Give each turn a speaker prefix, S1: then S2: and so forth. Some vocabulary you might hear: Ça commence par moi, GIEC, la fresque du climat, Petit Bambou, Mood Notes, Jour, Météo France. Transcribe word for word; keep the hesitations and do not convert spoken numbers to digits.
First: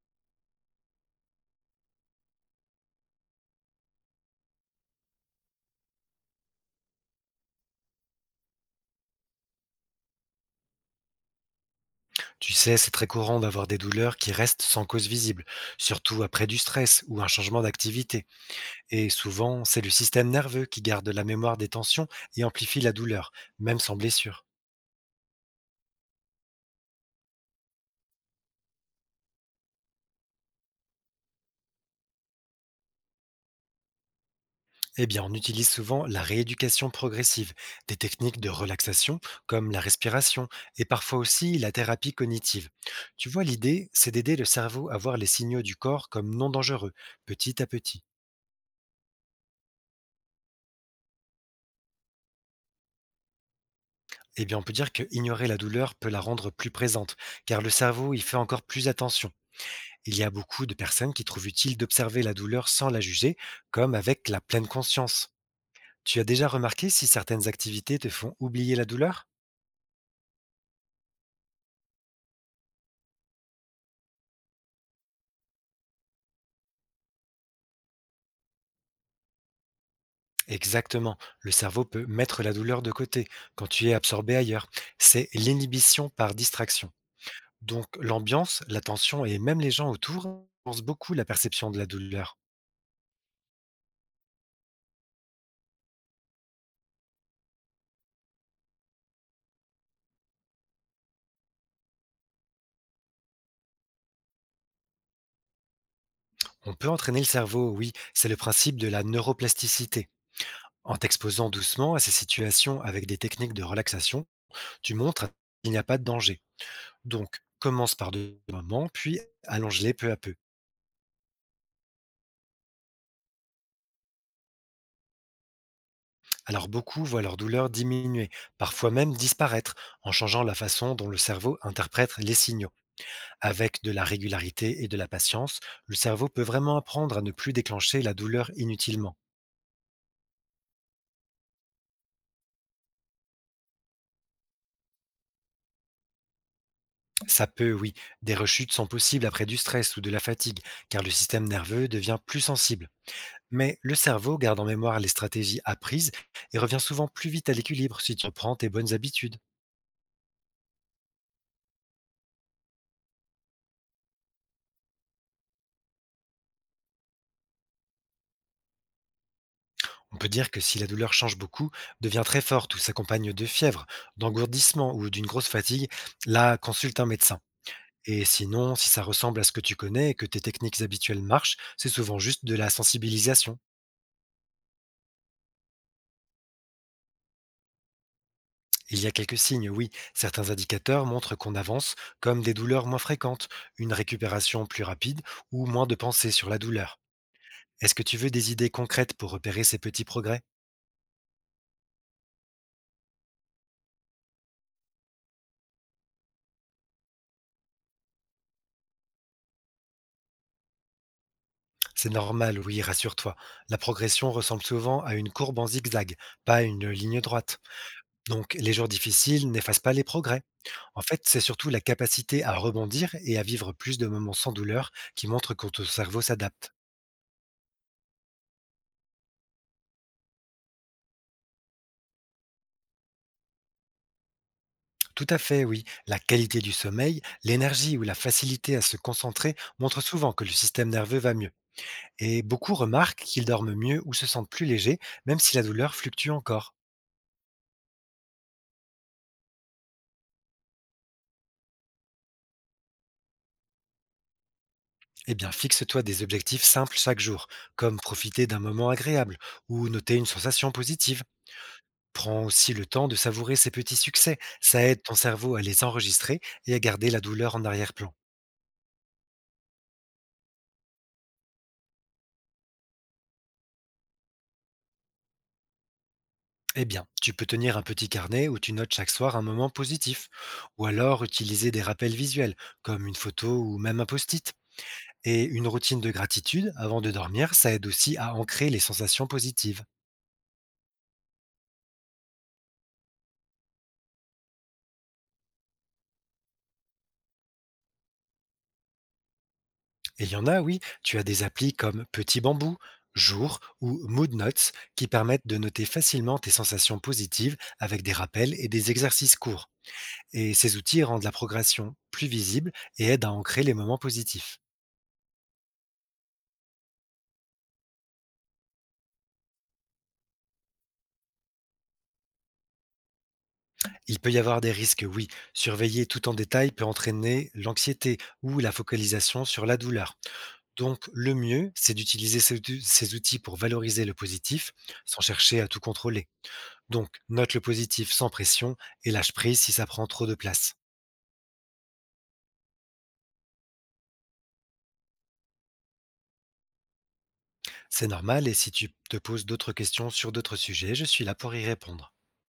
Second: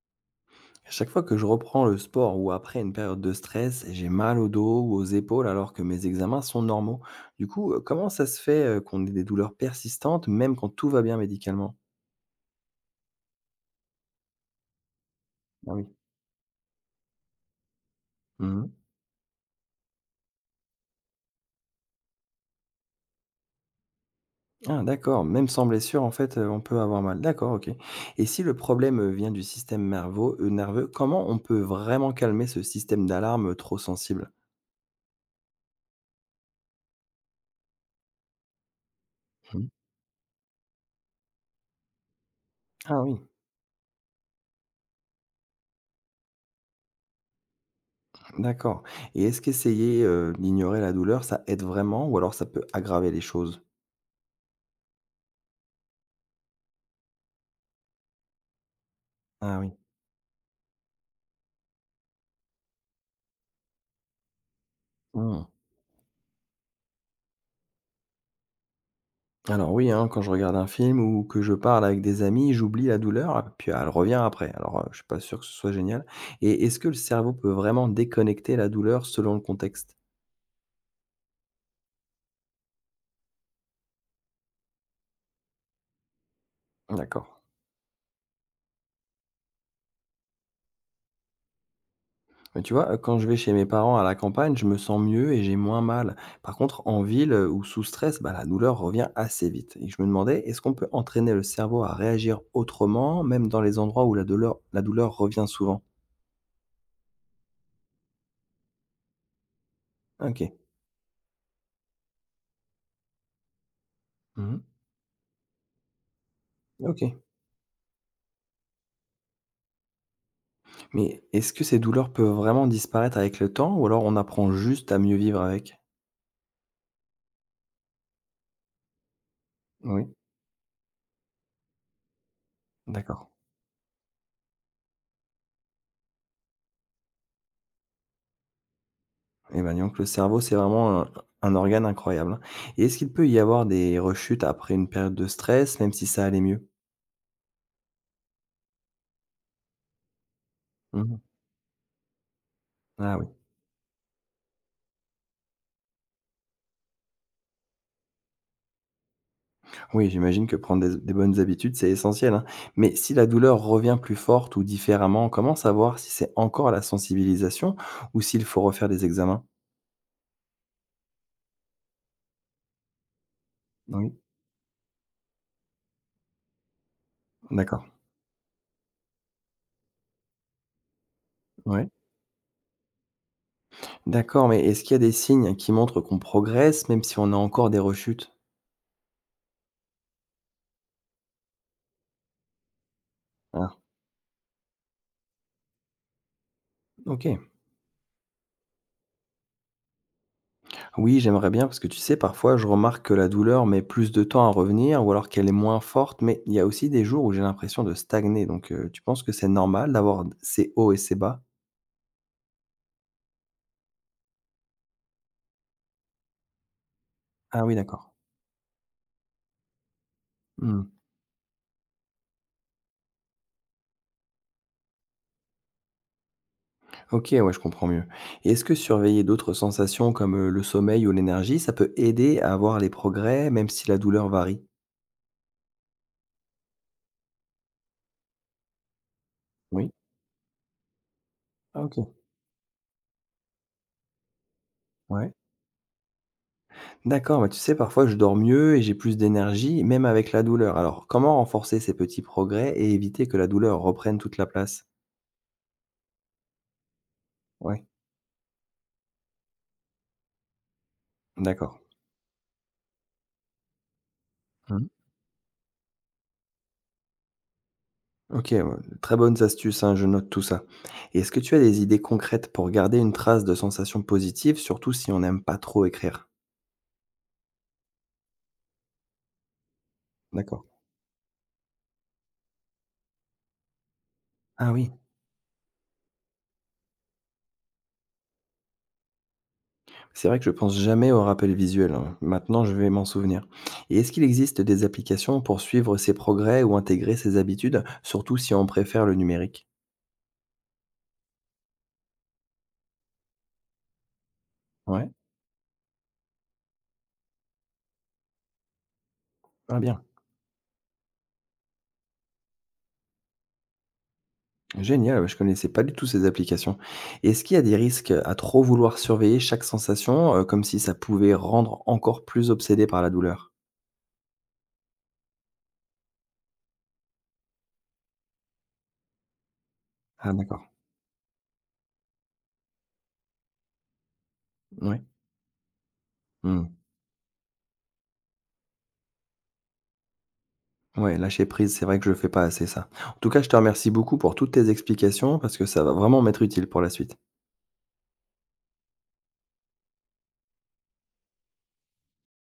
S1: À chaque fois que je reprends le sport ou après une période de stress, j'ai mal au dos ou aux épaules alors que mes examens sont normaux. Du coup, euh, comment ça se fait, euh, qu'on ait des douleurs persistantes même quand tout va bien médicalement?
S2: Tu sais, c'est très courant d'avoir des douleurs qui restent sans cause visible,
S1: Ah oui.
S2: surtout après du stress ou un changement d'activité.
S1: Mhm.
S2: Et souvent, c'est le système nerveux qui garde la mémoire des tensions et amplifie la douleur, même sans blessure.
S1: Ah d'accord, même sans blessure, en fait, euh, on peut avoir mal. D'accord, ok. Et si le problème euh, vient du système nerveux, euh, nerveux, comment on peut vraiment calmer ce système d'alarme trop sensible?
S2: Eh bien, on utilise souvent la rééducation progressive, des techniques de relaxation comme
S1: Mhm.
S2: la respiration et parfois aussi la thérapie cognitive.
S1: Ah oui,
S2: Tu vois, l'idée, c'est d'aider le cerveau à voir les signaux du corps comme non dangereux, petit à petit.
S1: d'accord. Et est-ce qu'essayer euh, d'ignorer la douleur, ça aide vraiment ou alors ça peut aggraver les choses?
S2: Eh bien, on peut dire que ignorer la douleur peut la rendre plus présente, car le cerveau y fait encore plus attention.
S1: Ah oui.
S2: Il y a beaucoup de personnes qui trouvent utile d'observer la douleur sans la juger, comme avec la pleine conscience.
S1: Hmm.
S2: Tu as déjà remarqué si certaines activités te font oublier la douleur?
S1: Alors oui, hein, quand je regarde un film ou que je parle avec des amis, j'oublie la douleur, puis ah, elle revient après. Alors, euh, je suis pas sûr que ce soit génial. Et est-ce que le cerveau peut vraiment déconnecter la douleur selon le contexte?
S2: Exactement. Le cerveau peut mettre la douleur de côté quand tu es absorbé ailleurs. C'est l'inhibition par distraction.
S1: D'accord.
S2: Donc l'ambiance, l'attention et même les gens autour pensent beaucoup la perception de la douleur.
S1: Mais tu vois, euh, quand je vais chez mes parents à la campagne, je me sens mieux et j'ai moins mal. Par contre, en ville euh, ou sous stress, bah, la douleur revient assez vite. Et je me demandais, est-ce qu'on peut entraîner le cerveau à réagir autrement, même dans les endroits où la douleur, la douleur revient souvent?
S2: On peut entraîner le cerveau, oui, c'est le principe de la neuroplasticité.
S1: Ok.
S2: En t'exposant doucement à ces situations avec des techniques de relaxation,
S1: Mhm.
S2: tu montres qu'il n'y a pas de danger.
S1: Ok.
S2: Donc, commence par deux moments, puis allonge-les peu à peu.
S1: Mais est-ce que ces douleurs peuvent vraiment disparaître avec le temps ou alors on apprend juste à mieux vivre avec?
S2: Alors, beaucoup voient leur douleur diminuer, parfois même disparaître,
S1: Oui,
S2: en changeant la façon dont le cerveau interprète les signaux.
S1: d'accord.
S2: Avec de la régularité et de la patience, le cerveau peut vraiment apprendre à ne plus déclencher la douleur inutilement.
S1: Et ben, donc, le cerveau, c'est vraiment un, un organe incroyable, hein. Et est-ce qu'il peut y avoir des rechutes après une période de stress, même si ça allait mieux?
S2: Ça peut, oui, des rechutes sont possibles après du stress ou de la fatigue, car le
S1: Mhm.
S2: système nerveux devient plus sensible.
S1: Ah oui.
S2: Mais le cerveau garde en mémoire les stratégies apprises et revient souvent plus vite à l'équilibre si tu reprends tes bonnes habitudes.
S1: Oui, j'imagine que prendre des, des bonnes habitudes, c'est essentiel, hein. Mais si la douleur revient plus forte ou différemment, comment savoir si c'est encore la sensibilisation ou s'il faut refaire des examens?
S2: On peut dire que si la douleur change beaucoup, devient très forte ou s'accompagne de fièvre,
S1: Oui,
S2: d'engourdissement ou d'une grosse fatigue, là, consulte un médecin.
S1: d'accord.
S2: Et sinon, si ça ressemble à ce que tu connais et que tes techniques habituelles marchent, c'est
S1: Ouais.
S2: souvent juste de la sensibilisation.
S1: D'accord, mais est-ce qu'il y a des signes qui montrent qu'on progresse même si on a encore des rechutes?
S2: Il y a quelques signes, oui. Certains indicateurs montrent qu'on avance, comme des douleurs moins fréquentes,
S1: Ah,
S2: une récupération plus rapide ou moins de pensée sur la douleur.
S1: OK.
S2: Est-ce que tu veux des idées concrètes pour repérer ces petits progrès?
S1: Oui, j'aimerais bien parce que tu sais, parfois je remarque que la douleur met plus de temps à revenir ou alors qu'elle est moins forte, mais il y a aussi des jours où j'ai l'impression de stagner. Donc, euh, tu penses que c'est normal d'avoir ces hauts et ces bas?
S2: C'est normal, oui, rassure-toi. La progression ressemble souvent à une courbe en zigzag, pas à une ligne droite.
S1: Ah oui, d'accord.
S2: Donc, les jours difficiles n'effacent pas les progrès.
S1: Hmm.
S2: En fait, c'est surtout la capacité à rebondir et à vivre plus de moments sans douleur qui montrent que ton cerveau s'adapte.
S1: Ok, ouais, je comprends mieux. Et est-ce que surveiller d'autres sensations comme euh, le sommeil ou l'énergie, ça peut aider à voir les progrès même si la douleur varie?
S2: Tout à fait, oui. La qualité du sommeil, l'énergie ou la facilité à se concentrer
S1: Oui.
S2: montrent souvent que le système nerveux va mieux.
S1: Ah, ok.
S2: Et beaucoup remarquent qu'ils dorment mieux ou se sentent plus légers,
S1: Ouais.
S2: même si la douleur fluctue encore.
S1: D'accord, mais tu sais, parfois je dors mieux et j'ai plus d'énergie, même avec la douleur. Alors, comment renforcer ces petits progrès et éviter que la douleur reprenne toute la place?
S2: Eh bien, fixe-toi des objectifs simples chaque jour,
S1: Ouais,
S2: comme profiter d'un moment agréable ou noter une sensation positive.
S1: d'accord.
S2: Prends aussi le temps de savourer ces petits succès. Ça
S1: Mhm.
S2: aide ton cerveau à les enregistrer et à garder la douleur en arrière-plan.
S1: Ok, ouais, très bonnes astuces, hein, je note tout ça. Et est-ce que tu as des idées concrètes pour garder une trace de sensations positives, surtout si on n'aime pas trop écrire?
S2: Eh bien, tu peux tenir un petit carnet où tu notes chaque soir un moment positif,
S1: D'accord.
S2: ou alors utiliser des rappels visuels, comme une photo ou même un post-it.
S1: Ah oui,
S2: Et une routine de gratitude avant de dormir, ça aide aussi à ancrer les sensations positives.
S1: c'est vrai que je pense jamais au rappel visuel, hein. Maintenant, je vais m'en souvenir. Et est-ce qu'il existe des applications pour suivre ces progrès ou intégrer ces habitudes, surtout si on préfère le numérique?
S2: Et il y en a, oui, tu as des applis comme Petit Bambou, Jour ou Mood Notes qui
S1: Ouais,
S2: permettent de noter facilement tes sensations positives avec des rappels et des exercices courts.
S1: ah bien.
S2: Et ces outils rendent la progression plus visible et aident à ancrer les moments positifs.
S1: Génial, ouais, je connaissais pas du tout ces applications. Est-ce qu'il y a des risques à trop vouloir surveiller chaque sensation, heu, comme si ça pouvait rendre encore plus obsédé par la douleur?
S2: Il peut y avoir des risques, oui. Surveiller tout en détail peut entraîner l'anxiété ou la focalisation sur la douleur.
S1: Ah d'accord.
S2: Donc le mieux, c'est d'utiliser ces ces outils pour valoriser le positif
S1: Oui.
S2: sans chercher à tout contrôler.
S1: Mmh,
S2: Donc, note le positif sans pression et lâche prise si ça prend trop de place.
S1: ouais, lâcher prise, c'est vrai que je fais pas assez ça. En tout cas, je te remercie beaucoup pour toutes tes explications parce que ça va vraiment m'être utile pour la suite.
S2: C'est normal et si tu te poses d'autres questions sur d'autres sujets, je suis là pour y répondre.